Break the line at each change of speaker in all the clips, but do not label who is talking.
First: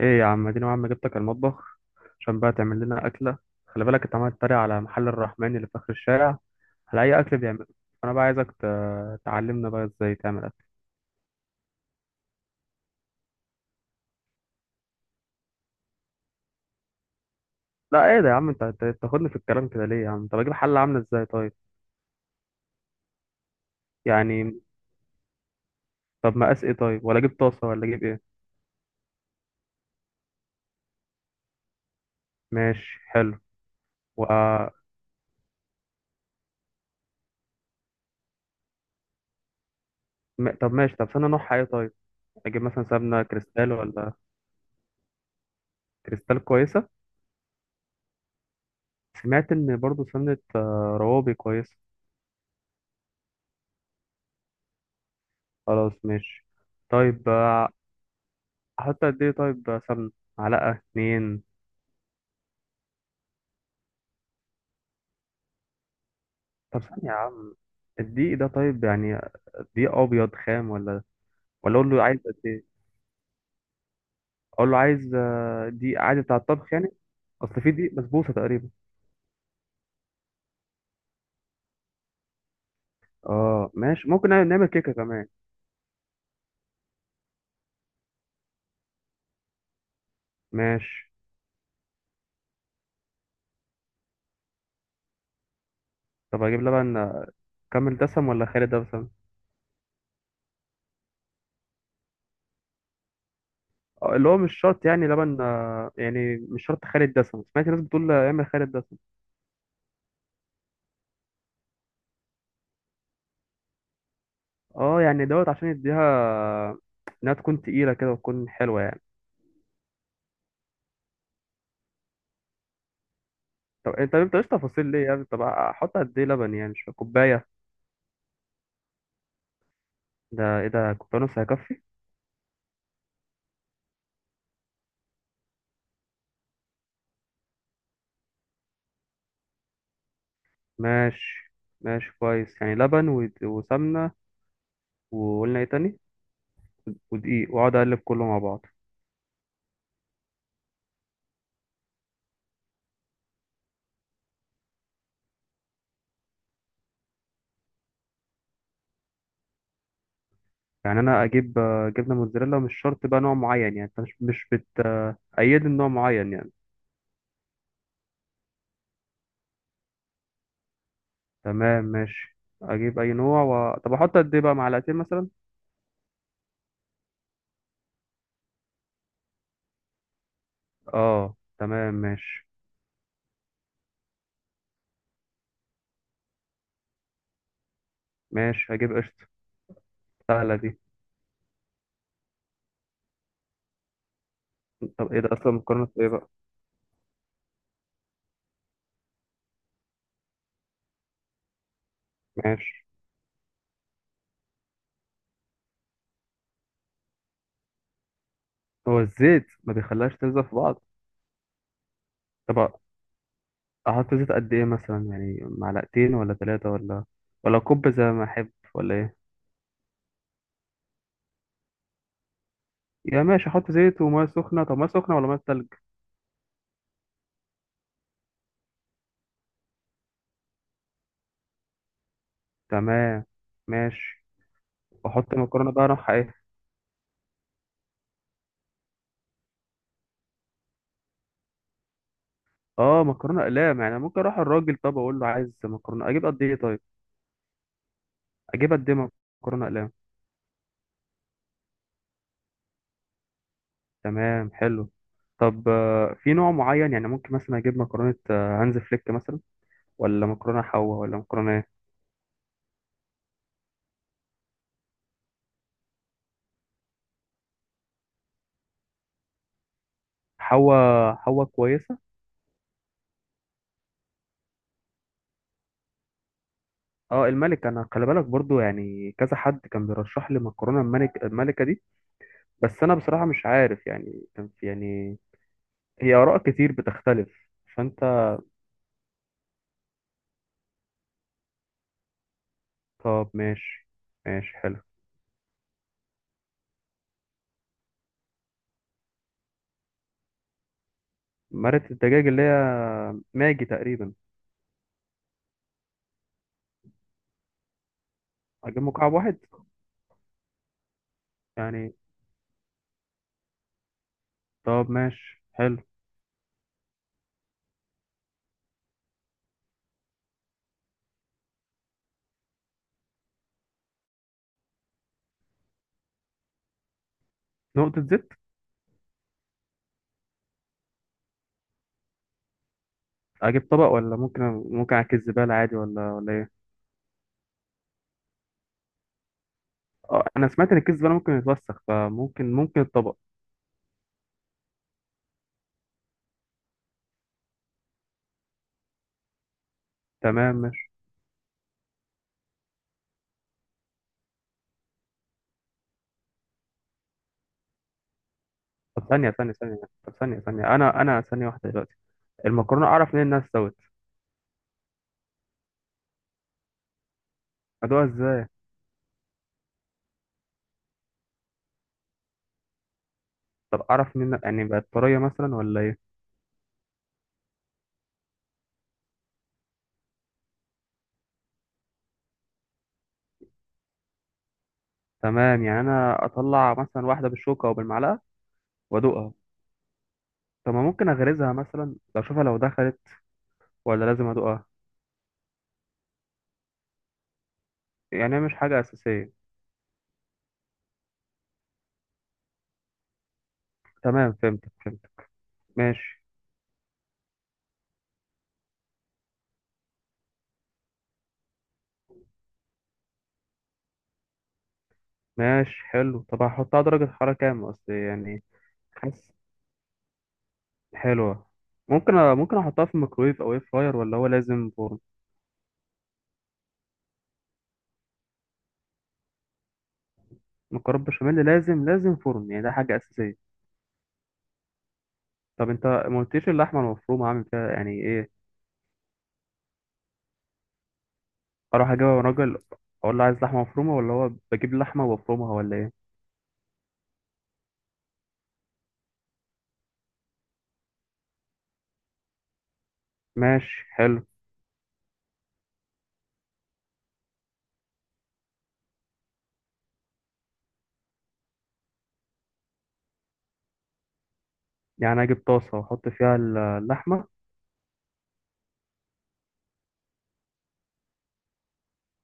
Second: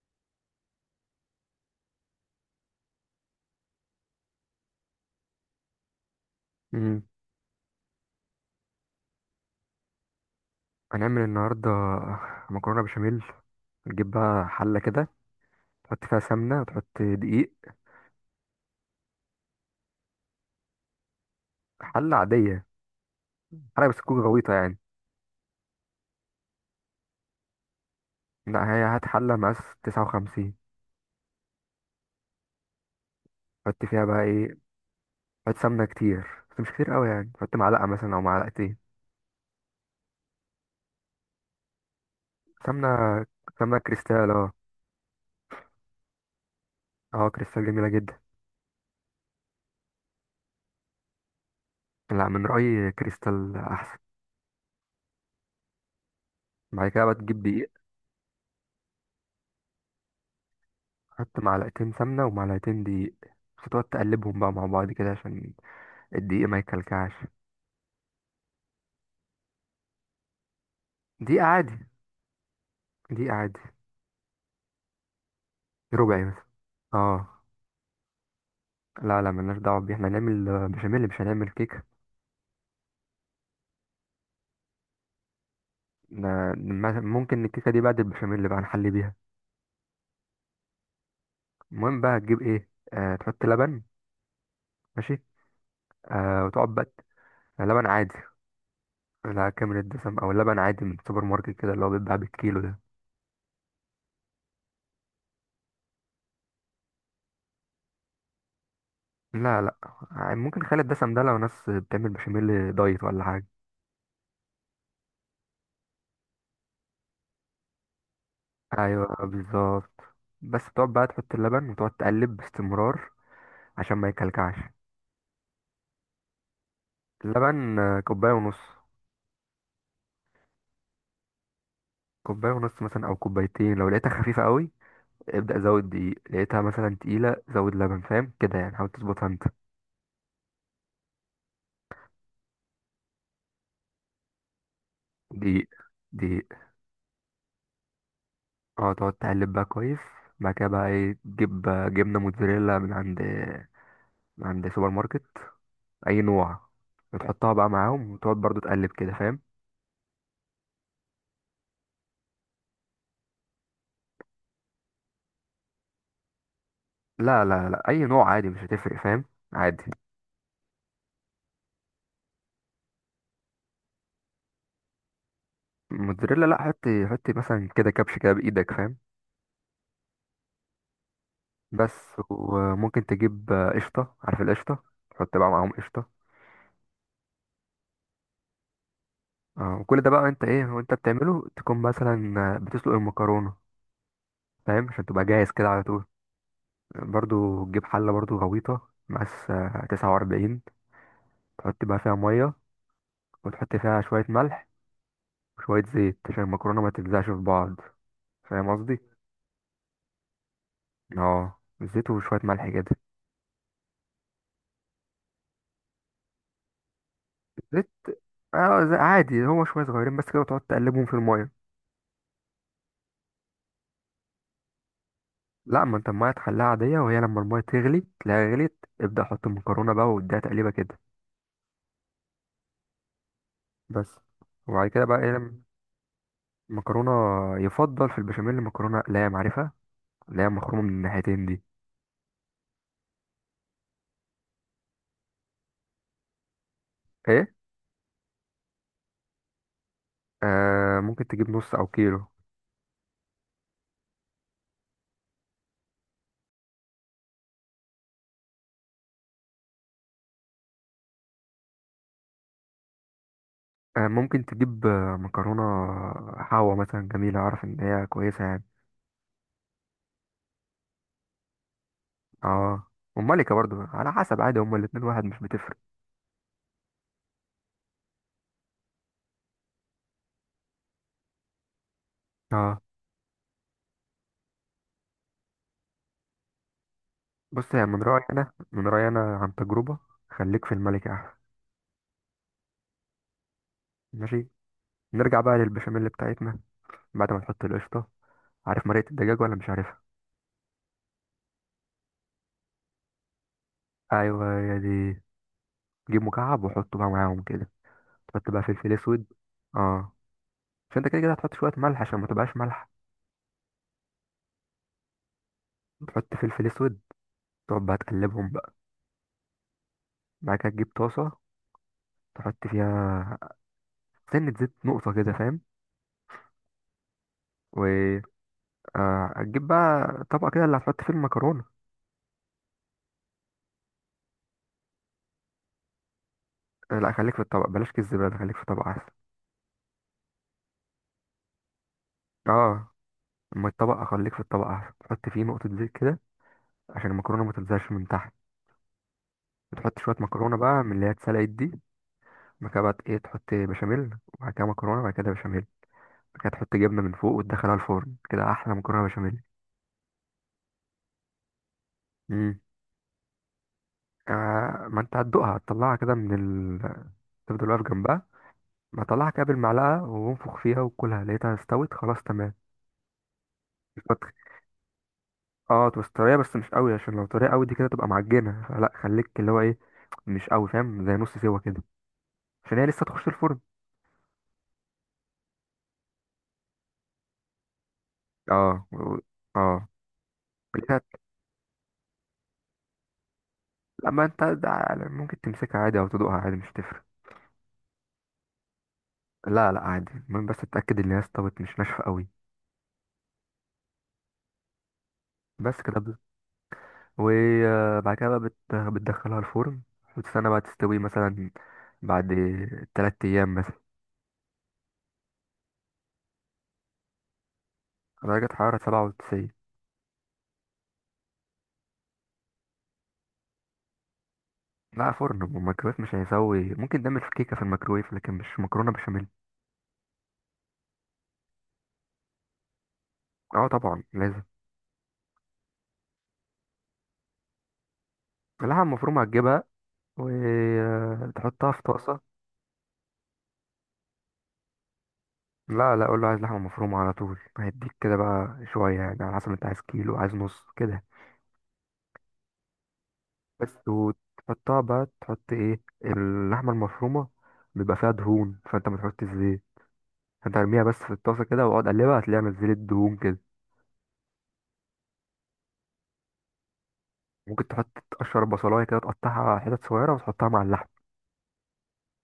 ايه يا عم؟ اديني عم جبتك المطبخ عشان بقى تعمل لنا اكله. خلي بالك انت عمال تتريق على محل الرحمن اللي في اخر الشارع
مم.
على اي اكل بيعمله. انا بقى عايزك تعلمنا بقى ازاي تعمل اكل.
هنعمل النهاردة مكرونة بشاميل. نجيب بقى حلة كده تحط فيها سمنة وتحط دقيق.
لا ايه ده يا عم؟ انت تاخدني في الكلام كده ليه يا عم؟ طب اجيب حله عامله ازاي طيب؟
حلة عادية، حلة بس تكون غويطة
يعني
يعني.
طب مقاس ايه طيب؟ ولا اجيب طاسه ولا اجيب ايه؟
لا، هي هات حلة مقاس تسعة وخمسين.
ماشي حلو.
حط فيها بقى
و...
ايه؟ حط سمنة كتير بس مش كتير قوي، يعني حط معلقة مثلا أو معلقتين
طب ماشي، طب سمنه نوعها ايه طيب؟ اجيب مثلا
سمنة.
سمنه كريستال
سمنة
ولا؟
كريستال، اه.
كريستال كويسه.
اه كريستال جميلة جدا.
سمعت ان برضو سمنه روابي كويسه.
لا، من رأيي كريستال أحسن.
خلاص ماشي.
بعد كده بقى
طيب.
تجيب دقيق.
احط قد ايه طيب سمنة؟ معلقة
حط
اتنين.
معلقتين سمنة ومعلقتين دقيق، بس تقعد تقلبهم بقى مع بعض كده عشان الدقيق ما
طب ثانية
يكلكعش.
يا عم، الدقيق ده طيب يعني دقيق ابيض خام ولا؟
دقيقة
ولا
عادي،
اقول له عايز قد ايه؟
دي عادي،
اقول له عايز دقيق عادي
ربعي
بتاع
مثلا.
الطبخ يعني.
اه،
اصل في دقيق بسبوسة تقريبا.
لا لا، ملناش دعوة بيه، احنا هنعمل بشاميل مش هنعمل كيكة.
اه ماشي، ممكن نعمل كيكة كمان.
ممكن الكيكة دي بعد البشاميل بقى نحلي بيها.
ماشي.
المهم بقى هتجيب ايه؟ آه، تحط لبن. ماشي.
طب
آه
اجيب
وتقعد بقى
لبن،
لبن
كامل
عادي.
دسم ولا خالي دسم؟
لا، كامل الدسم او لبن عادي من السوبر ماركت كده اللي هو بيتباع بالكيلو ده.
اللي هو مش شرط يعني لبن، يعني مش شرط خالي الدسم. سمعت ناس بتقول اعمل خالي الدسم.
لا لا، ممكن خالي الدسم ده لو ناس بتعمل بشاميل دايت ولا حاجة.
اه يعني دوت عشان يديها انها تكون تقيلة كده وتكون حلوة يعني.
ايوه بالظبط. بس تقعد بقى تحط اللبن وتقعد تقلب باستمرار
طب
عشان ما
انت مش
يكلكعش.
تفاصيل ليه يعني؟ طب احط قد ايه لبن يعني؟ مش فاهم. كوبايه؟
اللبن كوباية ونص.
ده ايه ده؟ كوبايه ونص هيكفي؟
كوبايه ونص مثلا او كوبايتين لو لقيتها خفيفه قوي. ابدا زود دقيق، لقيتها مثلا تقيله زود لبن، فاهم كده يعني، حاول تظبطها انت.
ماشي. ماشي كويس، يعني لبن وسمنه، وقلنا ايه
دقيق.
تاني؟
دقيق
ودقيق، واقعد اقلب كله مع بعض.
اه تقعد تقلب بقى كويس. بعد كده بقى ايه؟ تجيب جبنه موتزاريلا من عند من عند سوبر ماركت، اي نوع، وتحطها بقى معاهم وتقعد برضو تقلب كده، فاهم.
يعني انا اجيب جبنه موتزاريلا مش شرط بقى نوع معين يعني، انت مش بتأيدني نوع معين يعني؟
لا لا لا، اي نوع عادي، مش هتفرق، فاهم، عادي.
تمام ماشي، اجيب اي نوع. طب احط قد ايه بقى، معلقتين مثلا؟
موتزاريلا، لا حط، حط مثلا كده كبش كده بايدك، فاهم.
اه تمام
بس.
ماشي.
وممكن تجيب قشطه، عارف القشطه، تحط بقى معاهم قشطه.
ماشي، هجيب قشطه.
اه. وكل ده بقى انت
سهله
ايه
دي.
وانت بتعمله، تكون مثلا بتسلق المكرونه، فاهم، عشان
طب ايه
تبقى
ده
جاهز
اصلا
كده على
مكرونه
طول.
ايه بقى؟
برضو تجيب حله برضو غويطه مقاس 49. تحط بقى فيها ميه
ماشي.
وتحط فيها شويه ملح وشويه زيت عشان المكرونه ما تلزقش في بعض، فاهم قصدي.
هو الزيت ما بيخليهاش تلزق في بعض؟
اه زيت وشويه ملح
طب
كده.
احط زيت قد ايه مثلا؟ يعني معلقتين ولا ثلاثة، ولا ولا كوب
زيت،
زي ما احب
اه
ولا ايه؟
عادي، هو شويه صغيرين بس كده وتقعد تقلبهم في الميه.
يا ماشي، احط زيت وميه سخنة. طب ميه سخنة ولا ميه تلج؟
لا، ما انت الميه تخليها عاديه وهي لما الميه تغلي تلاقيها غليت، ابدا حط المكرونه بقى واديها تقليبه كده.
تمام.
بس.
ماشي.
وبعد كده بقى
واحط
ايه؟
مكرونة بقى اروح ايه؟
مكرونة. يفضل في البشاميل مكرونة لام، عارفها، اللي هي مخرومة من الناحيتين دي.
اه مكرونة اقلام، يعني ممكن اروح الراجل طب اقول له عايز مكرونة؟ اجيب قد ايه طيب؟
ايه.
اجيب قد ايه مكرونة اقلام؟
آه ممكن تجيب نص او كيلو.
تمام حلو. طب في نوع معين، يعني ممكن مثلا اجيب مكرونة هانز فليك مثلا ولا مكرونة حوا ولا مكرونة ايه؟
آه ممكن تجيب مكرونة حوا مثلا جميلة، اعرف ان هي كويسة يعني.
حوا، حوا كويسة.
اه. وملكة برضو على حسب، عادي، هما الاتنين واحد مش بتفرق.
اه الملك، انا خلي بالك برضو يعني كذا حد كان بيرشح لي مكرونه الملك، الملكه دي.
اه.
بس انا بصراحه مش عارف، يعني كان في يعني هي اراء كتير بتختلف،
بص يعني من
فانت.
رأيي انا، عن تجربة، خليك في الملكة احسن.
طب ماشي.
ماشي.
ماشي حلو.
نرجع بقى للبشاميل بتاعتنا. بعد ما نحط القشطة، عارف مرقة الدجاج ولا مش عارفها؟
مرقه الدجاج اللي هي ماجي تقريبا؟
ايوه هي دي. جيب مكعب وحطه بقى معاهم كده. تحط بقى
اجيب
فلفل
مكعب
اسود.
واحد
اه، عشان انت كده كده هتحط شويه
يعني؟
ملح عشان ما تبقاش مالحه.
طب ماشي حلو.
تحط فلفل اسود، تقعد بقى تقلبهم بقى. بعد كده تجيب طاسه، تحط فيها سنه زيت نقطه كده، فاهم.
نقطه
و
زيت؟
هتجيب بقى طبق كده اللي هتحط فيه المكرونه.
اجيب طبق ولا ممكن، ممكن اكيس زباله عادي ولا ايه؟
لا، خليك في الطبق، بلاش كيس زباله، خليك في طبق احسن.
اه انا سمعت ان الكيس زباله ممكن يتوسخ، فممكن
اه.
الطبق.
اما الطبق اخليك في الطبق احسن، تحط فيه نقطه زيت كده عشان المكرونه ما تلزقش من تحت. تحط شويه مكرونه
تمام
بقى
ماشي.
من اللي هي اتسلقت دي. بعد كده بقى ايه؟ تحط بشاميل وبعد كده مكرونه وبعد كده بشاميل، كانت تحط جبنه من فوق وتدخلها الفرن، كده احلى
طب
مكرونه
ثانيه
بشاميل.
ثانيه ثانيه، طب ثانيه ثانيه، انا ثانيه واحده دلوقتي.
امم.
المكرونه اعرف منين انها استوت؟
آه، ما انت هتدوقها، هتطلعها كده من ال... تفضل واقف
ادوها
جنبها.
ازاي؟
ما تطلعها كده بالمعلقه وانفخ فيها وكلها، لقيتها استوت خلاص تمام.
طب اعرف
الفتح.
منين، يعني بقت طريه مثلا ولا
اه تبقى
ايه؟
طريه بس مش قوي، عشان لو طريه قوي دي كده تبقى معجنه، فلا خليك اللي هو ايه، مش قوي، فاهم، زي نص سوا كده، عشان هي لسه تخش الفرن.
تمام، يعني انا اطلع مثلا واحده بالشوكه او بالمعلقه
اه
وادوقها.
اه
طب ما
لقيتها.
ممكن اغرزها مثلا اشوفها لو دخلت، ولا
لما
لازم
انت
ادوقها؟
ممكن تمسكها عادي او تدوقها عادي، مش تفرق.
يعني هي مش حاجه اساسيه؟
لا لا، عادي، المهم بس تتاكد ان هي استوت مش ناشفه قوي.
تمام، فهمت فهمت.
بس كده.
ماشي.
وبعد كده بقى بتدخلها الفرن وتستنى بقى تستوي مثلا بعد تلات أيام مثلا.
ماشي حلو. طب هحطها درجه حراره كام اصل
على
يعني؟
درجة حرارة سبعة
حاسس.
وتسعين.
حلوه. ممكن ممكن احطها في الميكرويف او اير فراير، ولا هو لازم فرن؟
لا، فرن، والميكرويف مش هيسوي، ممكن تعمل في كيكة في الميكرويف لكن مش مكرونة بشاميل.
مكرونه بشاميل لازم لازم فرن يعني، ده حاجه اساسيه؟
اه طبعا لازم.
طب انت ما قلتليش اللحمه المفرومه عامل فيها يعني ايه.
اللحمة المفرومة هتجيبها وتحطها في
اروح اجيب
طاسة.
راجل اقول له عايز لحمه مفرومه، ولا هو بجيب لحمه وبفرمها ولا ايه؟
لا لا، قول له عايز لحمة مفرومة، على طول هيديك كده بقى شوية، يعني على حسب انت عايز كيلو عايز نص كده.
ماشي
بس.
حلو.
وتحطها بقى، تحط ايه، اللحمة المفرومة بيبقى فيها دهون، فانت ما تحطش زيت، انت ارميها بس في الطاسه كده واقعد اقلبها، هتلاقيها نزلت دهون كده.
يعني اجيب طاسه واحط فيها اللحمه.
ممكن تحط تقشر بصلايه كده تقطعها حتت صغيره وتحطها مع اللحم.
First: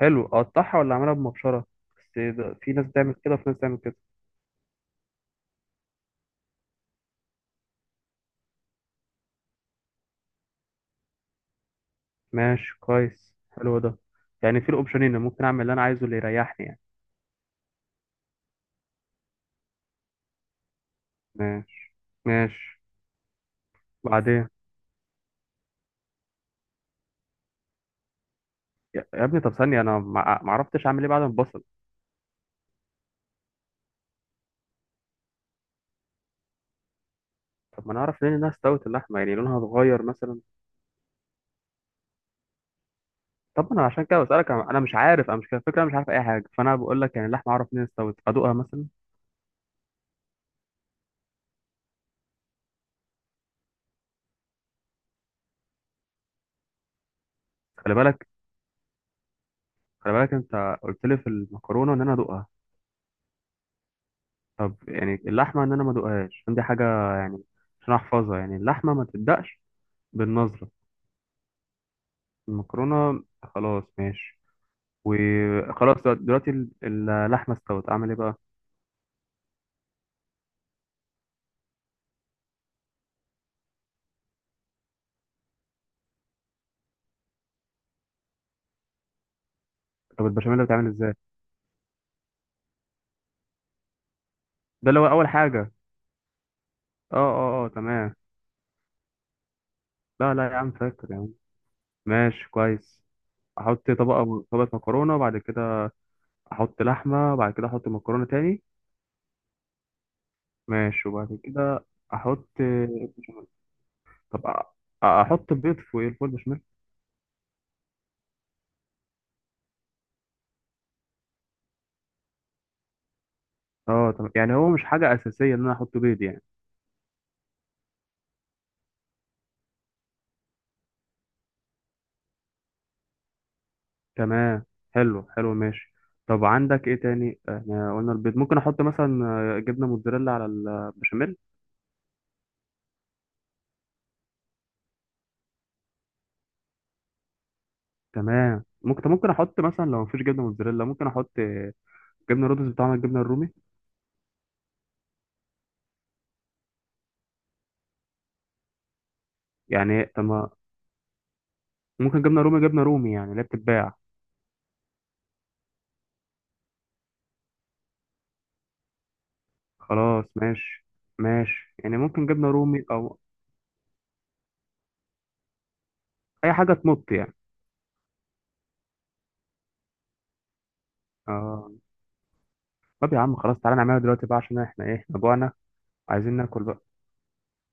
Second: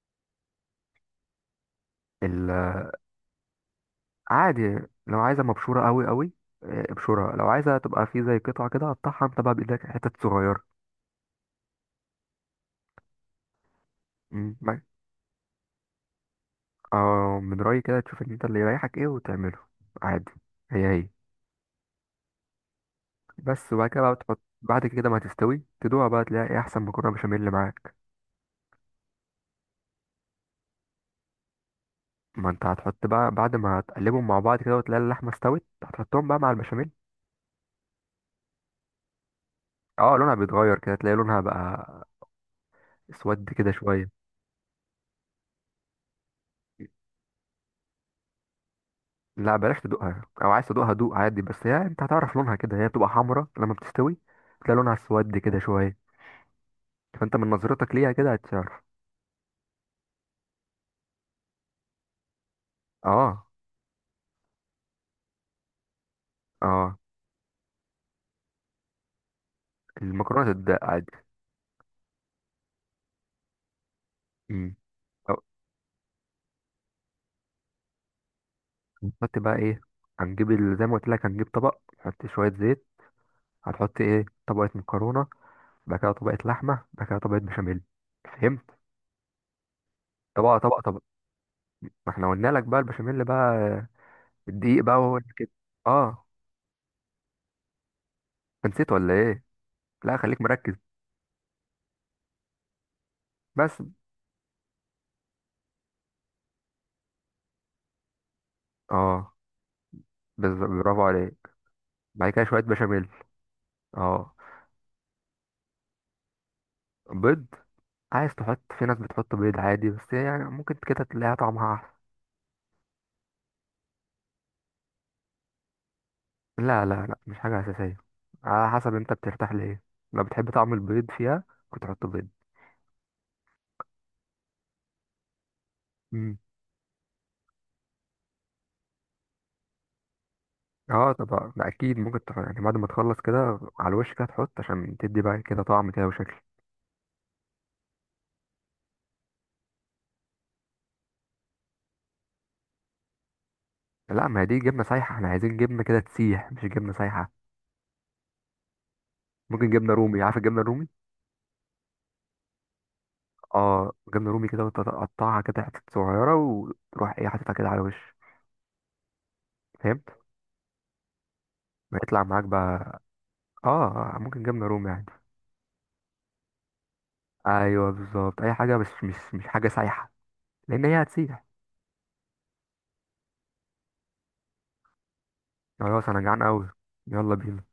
حلو. اقطعها ولا اعملها بمبشره؟ بس
ال-
في ناس بتعمل كده وفي ناس بتعمل كده.
عادي. لو عايزه مبشوره قوي قوي، اه، ابشرها. لو عايزه تبقى في زي قطعه كده قطعها انت بقى بايدك حتت صغيره.
ماشي كويس، حلو ده.
مم،
يعني في
ما-
الاوبشنين ممكن اعمل اللي انا عايزه، اللي يريحني يعني.
اه من رايي كده تشوف ان انت اللي يريحك ايه وتعمله، عادي، هي هي.
ماشي. ماشي.
بس. وبعد كده بقى بتحط،
بعدين.
بعد كده ما تستوي تدوها بقى، تلاقي ايه احسن مكرونه بشاميل اللي معاك.
يا ابني، طب ثانيه، انا ما عرفتش اعمل ايه بعد ما البصل.
ما انت هتحط بقى بعد ما هتقلبهم مع بعض كده وتلاقي اللحمه استوت هتحطهم بقى مع البشاميل.
طب ما انا اعرف ليه انها استوت اللحمه، يعني لونها اتغير
اه لونها
مثلا؟
بيتغير كده، تلاقي لونها بقى اسود كده
طب انا عشان كده
شويه.
بسألك، انا مش عارف، انا مش كده الفكره، أنا مش عارف اي حاجه، فانا بقول لك يعني اللحمه اعرف منين استوت؟ ادوقها مثلا؟
لا بلاش تدوقها، او عايز تدوقها دوق عادي، بس هي انت هتعرف لونها كده، هي بتبقى حمرا لما بتستوي، تلاقي لونها اسود كده شويه، فانت من نظرتك
خلي
ليها
بالك.
كده هتعرف.
خلي بالك انت قلت لي في المكرونه ان انا ادوقها.
اه.
طب يعني اللحمه ان انا ما ادوقهاش عشان دي حاجه،
اه.
يعني عشان احفظها، يعني اللحمه ما تبدأش.
المكرونه
بالنظره؟
تتدق عادي.
المكرونه خلاص ماشي.
امم. أو-
وخلاص دلوقتي اللحمه استوت، اعمل ايه بقى؟
هنحط بقى ايه؟ هنجيب زي ما قلت لك، هنجيب طبق هتحط شويه زيت، هتحط ايه، طبقه مكرونه، بعد كده طبقه لحمه، بعد كده طبقه بشاميل، فهمت.
طب
طبقه
البشاميل
طبقه
بتعمل
طبقه.
ازاي؟
ما احنا قلنا لك بقى البشاميل بقى، الدقيق
ده
بقى
اللي هو
هو
اول
اللي كده.
حاجه.
اه.
اه اه اه تمام.
أنت نسيت ولا ايه؟ لا
لا
خليك
لا يا عم،
مركز.
فاكر يا عم. ماشي كويس.
بس.
احط طبقه، طبقه مكرونه، وبعد كده احط لحمه، وبعد كده احط مكرونه تاني.
اه. برافو
ماشي،
عليك.
وبعد كده
بعد كده
احط
شويه بشاميل.
بشاميل.
اه
طب احط بيض فوق الفول بشاميل؟
بيض. عايز تحط، في ناس بتحط بيض عادي، بس هي يعني ممكن كده تلاقيها طعمها احسن.
اه تمام، يعني هو مش حاجه اساسيه ان انا احط بيض يعني.
لا لا لا، مش حاجه اساسيه، على حسب انت بترتاح لايه، لو بتحب طعم البيض فيها كنت تحط بيض.
تمام. حلو حلو ماشي.
امم.
طب عندك ايه تاني؟ احنا قلنا البيض، ممكن احط مثلا جبنه موتزاريلا على
اه
البشاميل.
طبعا ده اكيد، ممكن يعني بعد ما تخلص كده على الوش كده تحط عشان تدي بقى كده طعم كده وشكل.
تمام ممكن. طب ممكن احط مثلا لو مفيش جبنه موتزاريلا ممكن احط جبنه رودس بتاع الجبنه الرومي؟
لا، ما هي دي جبنه سايحه، احنا عايزين جبنه كده تسيح مش جبنه سايحه. ممكن جبنه
يعني إيه؟
رومي،
طب
عارف الجبنه الرومي.
ممكن جبنه رومي، جبنه رومي يعني اللي هي
اه
بتتباع.
جبنه رومي كده، وتقطعها كده حتت صغيره وتروح ايه حاططها كده على وش. فهمت.
خلاص ماشي. ماشي، يعني
هيطلع
ممكن
معاك
جبنة رومي
بقى.
أو
اه. ممكن جبنه رومي عادي.
أي حاجة تمط يعني.
ايوه بالظبط، اي حاجه بس مش مش حاجه سايحه لان هي هتسيح.
آه. طب يا عم خلاص، تعالى نعملها دلوقتي بقى، عشان احنا ايه، احنا جوعنا،
خلاص انا
عايزين
جعان
ناكل
قوي.
بقى.
يلا بينا.